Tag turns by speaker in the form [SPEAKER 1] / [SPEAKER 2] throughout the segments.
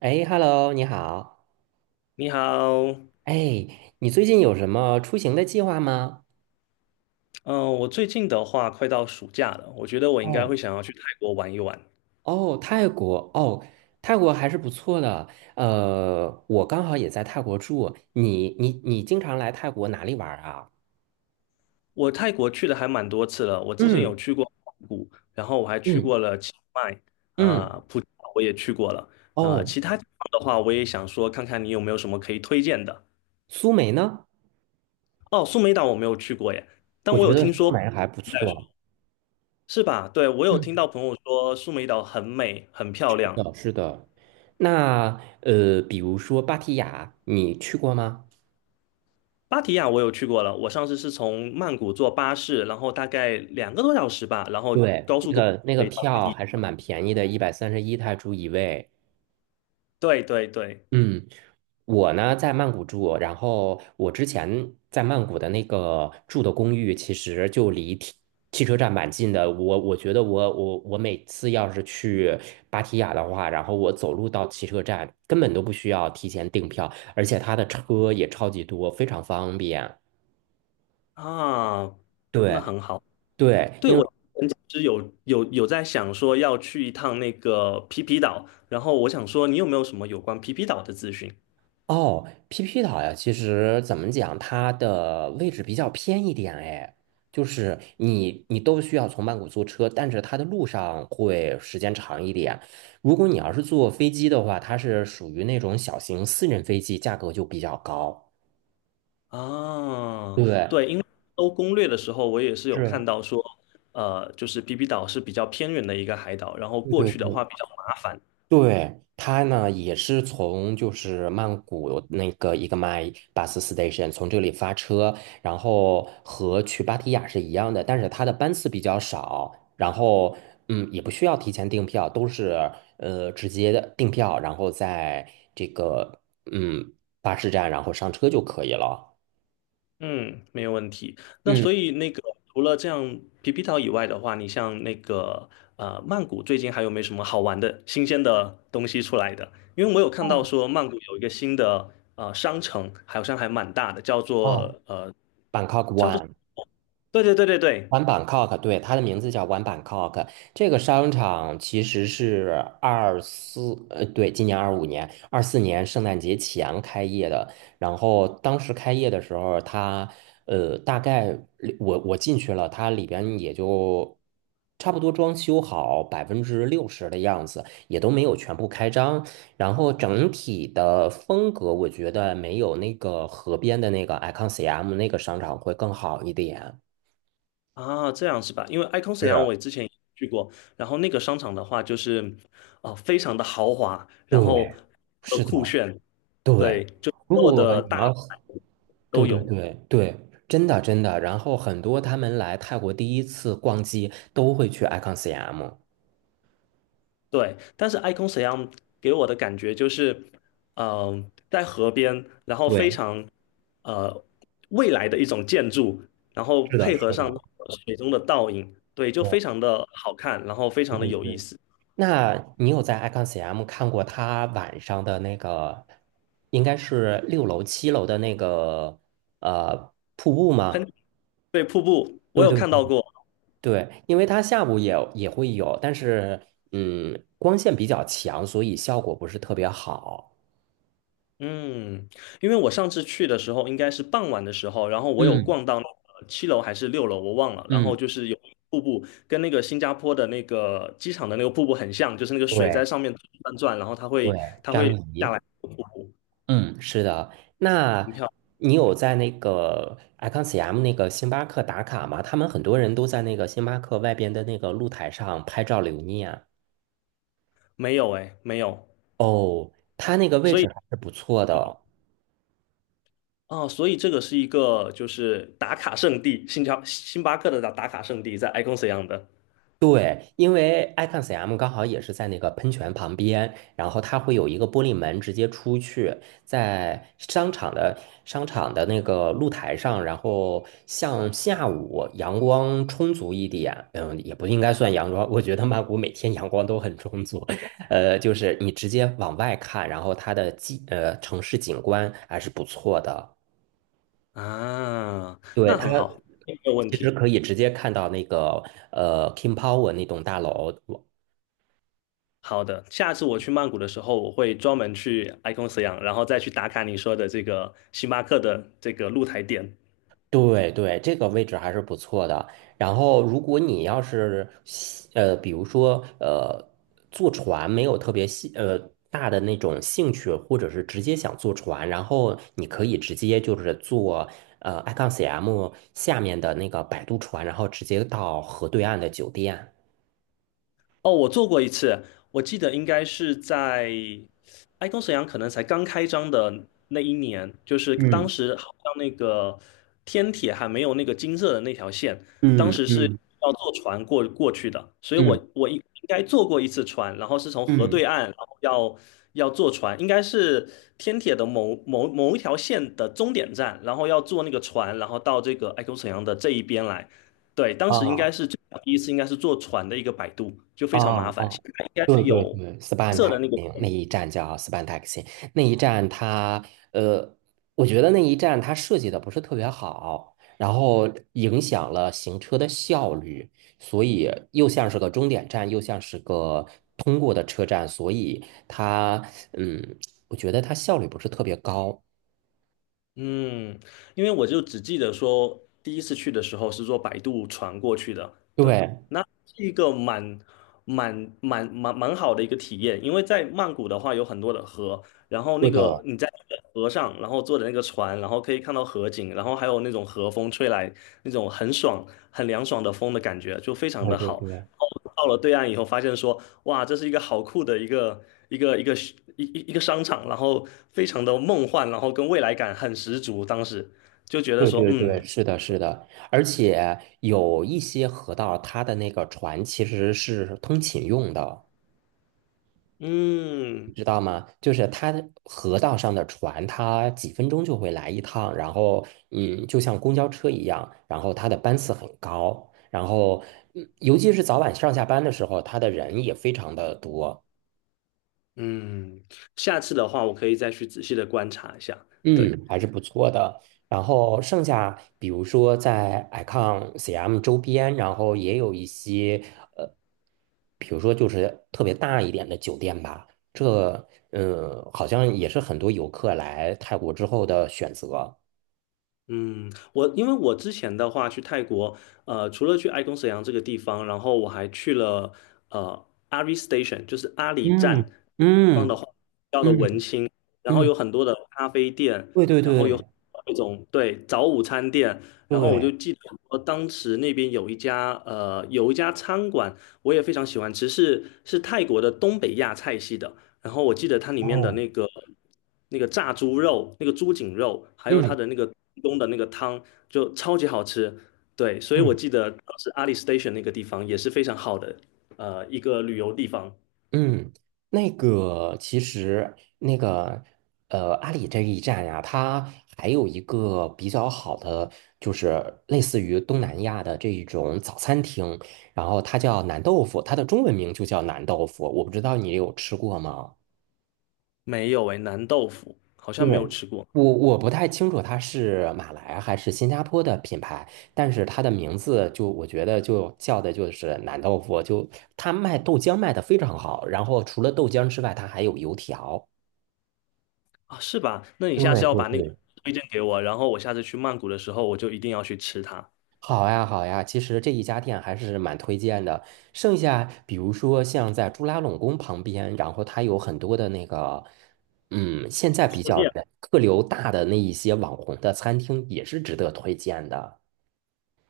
[SPEAKER 1] 哎，Hello，你好。
[SPEAKER 2] 你好。
[SPEAKER 1] 哎，你最近有什么出行的计划吗？
[SPEAKER 2] 嗯，我最近的话快到暑假了，我觉得我应该会
[SPEAKER 1] 哦
[SPEAKER 2] 想要去泰国玩一玩。
[SPEAKER 1] 哦，泰国哦，泰国还是不错的。我刚好也在泰国住。你经常来泰国哪里玩儿啊？
[SPEAKER 2] 我泰国去的还蛮多次了，我之前有
[SPEAKER 1] 嗯
[SPEAKER 2] 去过曼谷，然后我还去
[SPEAKER 1] 嗯
[SPEAKER 2] 过了清迈，啊、
[SPEAKER 1] 嗯，
[SPEAKER 2] 普吉岛我也去过了。啊，
[SPEAKER 1] 哦，
[SPEAKER 2] 其他地方的话，我也想说看看你有没有什么可以推荐的。
[SPEAKER 1] 苏梅呢？
[SPEAKER 2] 哦，苏梅岛我没有去过耶，
[SPEAKER 1] 我
[SPEAKER 2] 但我
[SPEAKER 1] 觉
[SPEAKER 2] 有
[SPEAKER 1] 得
[SPEAKER 2] 听
[SPEAKER 1] 苏
[SPEAKER 2] 说，
[SPEAKER 1] 梅还不错。
[SPEAKER 2] 是吧？对，我有
[SPEAKER 1] 嗯，
[SPEAKER 2] 听到朋友说苏梅岛很美，很漂
[SPEAKER 1] 是
[SPEAKER 2] 亮。
[SPEAKER 1] 的，是的。那比如说芭提雅，你去过吗？
[SPEAKER 2] 芭提雅我有去过了，我上次是从曼谷坐巴士，然后大概两个多小时吧，然后
[SPEAKER 1] 对，
[SPEAKER 2] 高
[SPEAKER 1] 那
[SPEAKER 2] 速公
[SPEAKER 1] 个那
[SPEAKER 2] 路
[SPEAKER 1] 个
[SPEAKER 2] 可以到。
[SPEAKER 1] 票还是蛮便宜的，131泰铢一位。
[SPEAKER 2] 对对对，
[SPEAKER 1] 嗯。我呢在曼谷住，然后我之前在曼谷的那个住的公寓，其实就离汽车站蛮近的。我觉得我每次要是去芭提雅的话，然后我走路到汽车站，根本都不需要提前订票，而且它的车也超级多，非常方便。
[SPEAKER 2] 啊，那
[SPEAKER 1] 对
[SPEAKER 2] 很好。
[SPEAKER 1] 对，
[SPEAKER 2] 对，
[SPEAKER 1] 因
[SPEAKER 2] 我
[SPEAKER 1] 为。
[SPEAKER 2] 之前其实有在想说要去一趟那个皮皮岛，然后我想说你有没有什么有关皮皮岛的资讯
[SPEAKER 1] 哦，PP 岛呀，其实怎么讲，它的位置比较偏一点哎，就是你都需要从曼谷坐车，但是它的路上会时间长一点。如果你要是坐飞机的话，它是属于那种小型私人飞机，价格就比较高。
[SPEAKER 2] 啊？
[SPEAKER 1] 对，
[SPEAKER 2] 搜攻略的时候我也是有看
[SPEAKER 1] 是，
[SPEAKER 2] 到说，就是皮皮岛是比较偏远的一个海岛，然后
[SPEAKER 1] 对
[SPEAKER 2] 过
[SPEAKER 1] 对
[SPEAKER 2] 去的话
[SPEAKER 1] 对。
[SPEAKER 2] 比较麻烦。
[SPEAKER 1] 对，他呢也是从就是曼谷那个一个 my bus station 从这里发车，然后和去芭提雅是一样的，但是它的班次比较少，然后也不需要提前订票，都是直接的订票，然后在这个嗯巴士站然后上车就可以了。
[SPEAKER 2] 嗯，没有问题。那
[SPEAKER 1] 嗯，
[SPEAKER 2] 所以那个除了这样皮皮岛以外的话，你像那个曼谷最近还有没有什么好玩的新鲜的东西出来的？因为我有看到说曼谷有一个新的商城，好像还蛮大的，叫
[SPEAKER 1] 哦
[SPEAKER 2] 做
[SPEAKER 1] ，Bangkok
[SPEAKER 2] 叫做
[SPEAKER 1] One。
[SPEAKER 2] 对对对对对
[SPEAKER 1] One Bangkok,对，它的名字叫 One Bangkok。这个商场其实是二四，对，今年二五年、二四年圣诞节前开业的。然后当时开业的时候，它，大概里我进去了，它里边也就差不多装修好60%的样子，也都没有全部开张。然后整体的风格，我觉得没有那个河边的那个 Icon CM 那个商场会更好一点。
[SPEAKER 2] 啊，这样是吧？因为 Icon 沈阳
[SPEAKER 1] 是。
[SPEAKER 2] 我也之前也去过，然后那个商场的话就是非常的豪华，
[SPEAKER 1] 对，
[SPEAKER 2] 然后
[SPEAKER 1] 是的，
[SPEAKER 2] 酷炫，
[SPEAKER 1] 对。
[SPEAKER 2] 对，就
[SPEAKER 1] 如
[SPEAKER 2] 所有
[SPEAKER 1] 果
[SPEAKER 2] 的
[SPEAKER 1] 你
[SPEAKER 2] 大
[SPEAKER 1] 要，
[SPEAKER 2] 牌都
[SPEAKER 1] 对对
[SPEAKER 2] 有。
[SPEAKER 1] 对对，真的真的。然后很多他们来泰国第一次逛街都会去 Icon CM。
[SPEAKER 2] 对，但是 Icon 沈阳给我的感觉就是，嗯、在河边，然后非
[SPEAKER 1] 对，
[SPEAKER 2] 常呃未来的一种建筑，然后
[SPEAKER 1] 是的，
[SPEAKER 2] 配
[SPEAKER 1] 是
[SPEAKER 2] 合
[SPEAKER 1] 的，
[SPEAKER 2] 上水中的倒影，对，就非
[SPEAKER 1] 对
[SPEAKER 2] 常的好看，然后非
[SPEAKER 1] 对
[SPEAKER 2] 常的
[SPEAKER 1] 对
[SPEAKER 2] 有意
[SPEAKER 1] 对。
[SPEAKER 2] 思。
[SPEAKER 1] 那你有在 Icon CM 看过他晚上的那个，应该是六楼、七楼的那个瀑布吗？
[SPEAKER 2] 喷，对，瀑布我
[SPEAKER 1] 对
[SPEAKER 2] 有
[SPEAKER 1] 对
[SPEAKER 2] 看到
[SPEAKER 1] 对
[SPEAKER 2] 过，
[SPEAKER 1] 对，因为它下午也会有，但是光线比较强，所以效果不是特别好。
[SPEAKER 2] 嗯，因为我上次去的时候应该是傍晚的时候，然后我有
[SPEAKER 1] 嗯
[SPEAKER 2] 逛到那个七楼还是六楼，我忘了。然后
[SPEAKER 1] 嗯，
[SPEAKER 2] 就是有瀑布，跟那个新加坡的那个机场的那个瀑布很像，就是那个水在
[SPEAKER 1] 对
[SPEAKER 2] 上面转转，然后它
[SPEAKER 1] 对，
[SPEAKER 2] 会它
[SPEAKER 1] 张
[SPEAKER 2] 会下
[SPEAKER 1] 仪，
[SPEAKER 2] 来瀑布，
[SPEAKER 1] 嗯，是的。那
[SPEAKER 2] 很漂亮。
[SPEAKER 1] 你有
[SPEAKER 2] 对，
[SPEAKER 1] 在那个 ICONCM 那个星巴克打卡吗？他们很多人都在那个星巴克外边的那个露台上拍照留念。
[SPEAKER 2] 没有哎，没有。
[SPEAKER 1] 哦，它那个位
[SPEAKER 2] 所
[SPEAKER 1] 置
[SPEAKER 2] 以
[SPEAKER 1] 还是不错的哦。
[SPEAKER 2] 啊，所以这个是一个就是打卡圣地，新加星巴克的打卡圣地在 Icon 样的
[SPEAKER 1] 对，因为 i c o n s m 刚好也是在那个喷泉旁边，然后它会有一个玻璃门直接出去，在商场的那个露台上，然后像下午阳光充足一点，也不应该算阳光，我觉得曼谷每天阳光都很充足，就是你直接往外看，然后它的城市景观还是不错的，
[SPEAKER 2] 啊，
[SPEAKER 1] 对，
[SPEAKER 2] 那
[SPEAKER 1] 它
[SPEAKER 2] 很好，没有问
[SPEAKER 1] 其实
[SPEAKER 2] 题。
[SPEAKER 1] 可以直接看到那个King Power 那栋大楼。
[SPEAKER 2] 好的，下次我去曼谷的时候，我会专门去 Icon Siam,然后再去打卡你说的这个星巴克的这个露台店。
[SPEAKER 1] 对对，这个位置还是不错的。然后，如果你要是比如说坐船没有特别大的那种兴趣，或者是直接想坐船，然后你可以直接就是坐i c o n CM 下面的那个摆渡船，然后直接到河对岸的酒店。
[SPEAKER 2] 哦，我坐过一次，我记得应该是在爱工沈阳可能才刚开张的那一年，就是当
[SPEAKER 1] 嗯
[SPEAKER 2] 时好像那个天铁还没有那个金色的那条线，当
[SPEAKER 1] 嗯
[SPEAKER 2] 时是
[SPEAKER 1] 嗯
[SPEAKER 2] 要坐船过去的，所以
[SPEAKER 1] 嗯
[SPEAKER 2] 我应该坐过一次船，然后是从河
[SPEAKER 1] 嗯
[SPEAKER 2] 对岸，然后要坐船，应该是天铁的某一条线的终点站，然后要坐那个船，然后到这个爱工沈阳的这一边来。对，当时应该
[SPEAKER 1] 啊。
[SPEAKER 2] 是最早第一次，应该是坐船的一个摆渡，就非常麻
[SPEAKER 1] 哦
[SPEAKER 2] 烦。现
[SPEAKER 1] 哦，
[SPEAKER 2] 在应该
[SPEAKER 1] 对
[SPEAKER 2] 是
[SPEAKER 1] 对
[SPEAKER 2] 有
[SPEAKER 1] 对
[SPEAKER 2] 灰
[SPEAKER 1] ，Span
[SPEAKER 2] 色的那个，
[SPEAKER 1] Taxi 那一站叫 Span Taxi,那一站它呃，我觉得那一站它设计的不是特别好，然后影响了行车的效率，所以又像是个终点站，又像是个通过的车站，所以它嗯，我觉得它效率不是特别高。
[SPEAKER 2] 嗯，因为我就只记得说第一次去的时候是坐摆渡船过去的，对，
[SPEAKER 1] 对，
[SPEAKER 2] 那是一个蛮好的一个体验，因为在曼谷的话有很多的河，然后那
[SPEAKER 1] 对
[SPEAKER 2] 个
[SPEAKER 1] 的，
[SPEAKER 2] 你在那个河上，然后坐的那个船，然后可以看到河景，然后还有那种河风吹来，那种很爽、很凉爽的风的感觉，就非常
[SPEAKER 1] 对
[SPEAKER 2] 的
[SPEAKER 1] 对
[SPEAKER 2] 好。
[SPEAKER 1] 对。
[SPEAKER 2] 到了对岸以后，发现说，哇，这是一个好酷的一个商场，然后非常的梦幻，然后跟未来感很十足。当时就觉得
[SPEAKER 1] 对
[SPEAKER 2] 说，
[SPEAKER 1] 对对，是的，是的，而且有一些河道，它的那个船其实是通勤用的，你
[SPEAKER 2] 嗯
[SPEAKER 1] 知道吗？就是它的河道上的船，它几分钟就会来一趟，然后就像公交车一样，然后它的班次很高，然后尤其是早晚上下班的时候，它的人也非常的多。
[SPEAKER 2] 嗯，下次的话我可以再去仔细的观察一下。对。
[SPEAKER 1] 嗯，还是不错的。然后剩下，比如说在 Icon CM 周边，然后也有一些呃，比如说就是特别大一点的酒店吧。这好像也是很多游客来泰国之后的选择。
[SPEAKER 2] 嗯，我因为我之前的话去泰国，呃，除了去爱公沈阳这个地方，然后我还去了阿里 Station,就是阿里站
[SPEAKER 1] 嗯
[SPEAKER 2] 地方的
[SPEAKER 1] 嗯
[SPEAKER 2] 话，比较的文
[SPEAKER 1] 嗯
[SPEAKER 2] 青，然后有
[SPEAKER 1] 嗯，
[SPEAKER 2] 很多的咖啡店，
[SPEAKER 1] 对对
[SPEAKER 2] 然后有很
[SPEAKER 1] 对
[SPEAKER 2] 多那种对早午餐店，然后我就
[SPEAKER 1] 对，
[SPEAKER 2] 记得说当时那边有一家呃有一家餐馆，我也非常喜欢吃，是泰国的东北亚菜系的，然后我记得它里面的
[SPEAKER 1] 哦，
[SPEAKER 2] 那个炸猪肉、那个猪颈肉，还有它
[SPEAKER 1] 嗯
[SPEAKER 2] 的那个东冬的那个汤，就超级好吃。对，所以我
[SPEAKER 1] 嗯。
[SPEAKER 2] 记得当时阿里 Station 那个地方也是非常好的，一个旅游地方。
[SPEAKER 1] 嗯，那个其实那个阿里这一站呀，它还有一个比较好的，就是类似于东南亚的这一种早餐厅，然后它叫南豆腐，它的中文名就叫南豆腐，我不知道你有吃过吗？
[SPEAKER 2] 没有诶，南豆腐好像没
[SPEAKER 1] 对，
[SPEAKER 2] 有吃过
[SPEAKER 1] 我不太清楚它是马来还是新加坡的品牌，但是它的名字就我觉得就叫的就是南豆腐，就它卖豆浆卖的非常好，然后除了豆浆之外，它还有油条。
[SPEAKER 2] 啊，是吧？那你下次
[SPEAKER 1] 对
[SPEAKER 2] 要
[SPEAKER 1] 对
[SPEAKER 2] 把那个
[SPEAKER 1] 对，
[SPEAKER 2] 推荐给我，然后我下次去曼谷的时候，我就一定要去吃它。
[SPEAKER 1] 好呀好呀，其实这一家店还是蛮推荐的。剩下比如说像在朱拉隆功旁边，然后它有很多的那个，现在比较人客流大的那一些网红的餐厅也是值得推荐的。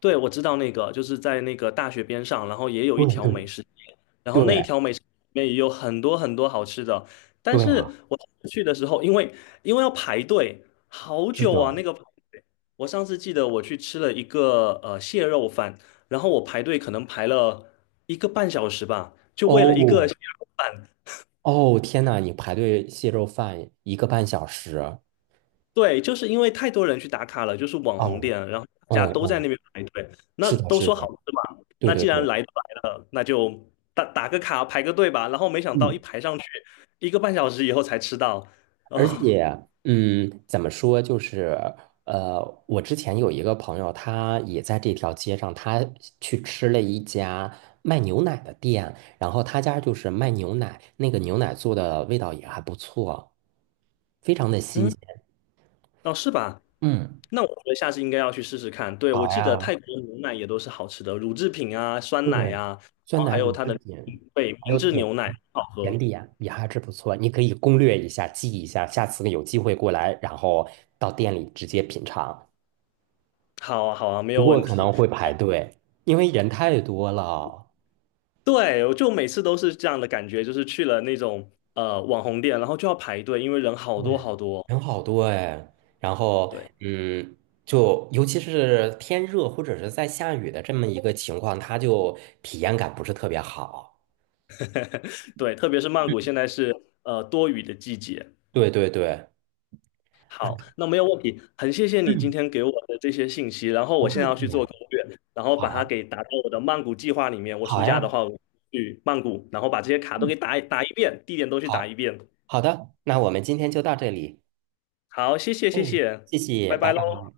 [SPEAKER 2] 对，我知道那个，就是在那个大学边上，然后也有一
[SPEAKER 1] 对
[SPEAKER 2] 条
[SPEAKER 1] 对
[SPEAKER 2] 美食街，然后那一
[SPEAKER 1] 对
[SPEAKER 2] 条美食街里面也有很多很多好吃的。但
[SPEAKER 1] 对
[SPEAKER 2] 是
[SPEAKER 1] 啊，
[SPEAKER 2] 我上次去的时候，因为要排队，好
[SPEAKER 1] 是的，
[SPEAKER 2] 久啊，那个排队。我上次记得我去吃了一个蟹肉饭，然后我排队可能排了一个半小时吧，就为了一个
[SPEAKER 1] 哦
[SPEAKER 2] 蟹肉饭。
[SPEAKER 1] 哦，天呐，你排队蟹肉饭一个半小时。
[SPEAKER 2] 对，就是因为太多人去打卡了，就是网红
[SPEAKER 1] 哦，
[SPEAKER 2] 店，然后大家
[SPEAKER 1] 哦
[SPEAKER 2] 都在
[SPEAKER 1] 哦，
[SPEAKER 2] 那边排队，那
[SPEAKER 1] 是的，
[SPEAKER 2] 都
[SPEAKER 1] 是
[SPEAKER 2] 说好
[SPEAKER 1] 的，
[SPEAKER 2] 吃嘛，
[SPEAKER 1] 对
[SPEAKER 2] 那
[SPEAKER 1] 对
[SPEAKER 2] 既然
[SPEAKER 1] 对，
[SPEAKER 2] 来都来了，那就打个卡排个队吧。然后没想到一
[SPEAKER 1] 嗯，
[SPEAKER 2] 排上去，一个半小时以后才吃到，
[SPEAKER 1] 而
[SPEAKER 2] 啊、
[SPEAKER 1] 且，怎么说，就是，我之前有一个朋友，他也在这条街上，他去吃了一家卖牛奶的店，然后他家就是卖牛奶，那个牛奶做的味道也还不错，非常的新
[SPEAKER 2] 嗯，
[SPEAKER 1] 鲜。
[SPEAKER 2] 哦，是吧？
[SPEAKER 1] 嗯，
[SPEAKER 2] 那我觉得下次应该要去试试看。对，我
[SPEAKER 1] 好
[SPEAKER 2] 记得
[SPEAKER 1] 呀，
[SPEAKER 2] 泰国牛奶也都是好吃的，乳制品啊、酸
[SPEAKER 1] 对，
[SPEAKER 2] 奶呀，然
[SPEAKER 1] 酸
[SPEAKER 2] 后
[SPEAKER 1] 奶
[SPEAKER 2] 还有
[SPEAKER 1] 乳
[SPEAKER 2] 它
[SPEAKER 1] 制
[SPEAKER 2] 的
[SPEAKER 1] 品，
[SPEAKER 2] 对
[SPEAKER 1] 还
[SPEAKER 2] 明
[SPEAKER 1] 有
[SPEAKER 2] 治
[SPEAKER 1] 点
[SPEAKER 2] 牛奶
[SPEAKER 1] 心
[SPEAKER 2] 好
[SPEAKER 1] 甜
[SPEAKER 2] 喝。
[SPEAKER 1] 点也还是不错，你可以攻略一下，记一下，下次有机会过来，然后到店里直接品尝。
[SPEAKER 2] 好啊，好啊，没
[SPEAKER 1] 不
[SPEAKER 2] 有
[SPEAKER 1] 过
[SPEAKER 2] 问
[SPEAKER 1] 可
[SPEAKER 2] 题。
[SPEAKER 1] 能会排队，因为人太多了。
[SPEAKER 2] 对，我就每次都是这样的感觉，就是去了那种网红店，然后就要排队，因为人好多
[SPEAKER 1] 对，
[SPEAKER 2] 好多。
[SPEAKER 1] 人好多哎。然后，
[SPEAKER 2] 对
[SPEAKER 1] 嗯，就尤其是天热或者是在下雨的这么一个情况，它就体验感不是特别好。
[SPEAKER 2] 对，特别是曼谷
[SPEAKER 1] 嗯
[SPEAKER 2] 现在是多雨的季节。
[SPEAKER 1] 对对对，啊，
[SPEAKER 2] 好，那没有问题，很谢谢你今
[SPEAKER 1] 嗯，
[SPEAKER 2] 天给我的这些信息，然后
[SPEAKER 1] 不
[SPEAKER 2] 我现
[SPEAKER 1] 客
[SPEAKER 2] 在要
[SPEAKER 1] 气
[SPEAKER 2] 去做
[SPEAKER 1] 呀。
[SPEAKER 2] 攻略，然后把它
[SPEAKER 1] 好，
[SPEAKER 2] 给打到我的曼谷计划里面。我暑
[SPEAKER 1] 好
[SPEAKER 2] 假的
[SPEAKER 1] 呀，
[SPEAKER 2] 话，我去曼谷，然后把这些卡都
[SPEAKER 1] 嗯，
[SPEAKER 2] 给打一遍，地点都去打一
[SPEAKER 1] 好，
[SPEAKER 2] 遍。
[SPEAKER 1] 好的，那我们今天就到这里。
[SPEAKER 2] 好，谢谢谢
[SPEAKER 1] 哎，
[SPEAKER 2] 谢，
[SPEAKER 1] 谢谢，
[SPEAKER 2] 拜
[SPEAKER 1] 拜
[SPEAKER 2] 拜
[SPEAKER 1] 拜。
[SPEAKER 2] 喽。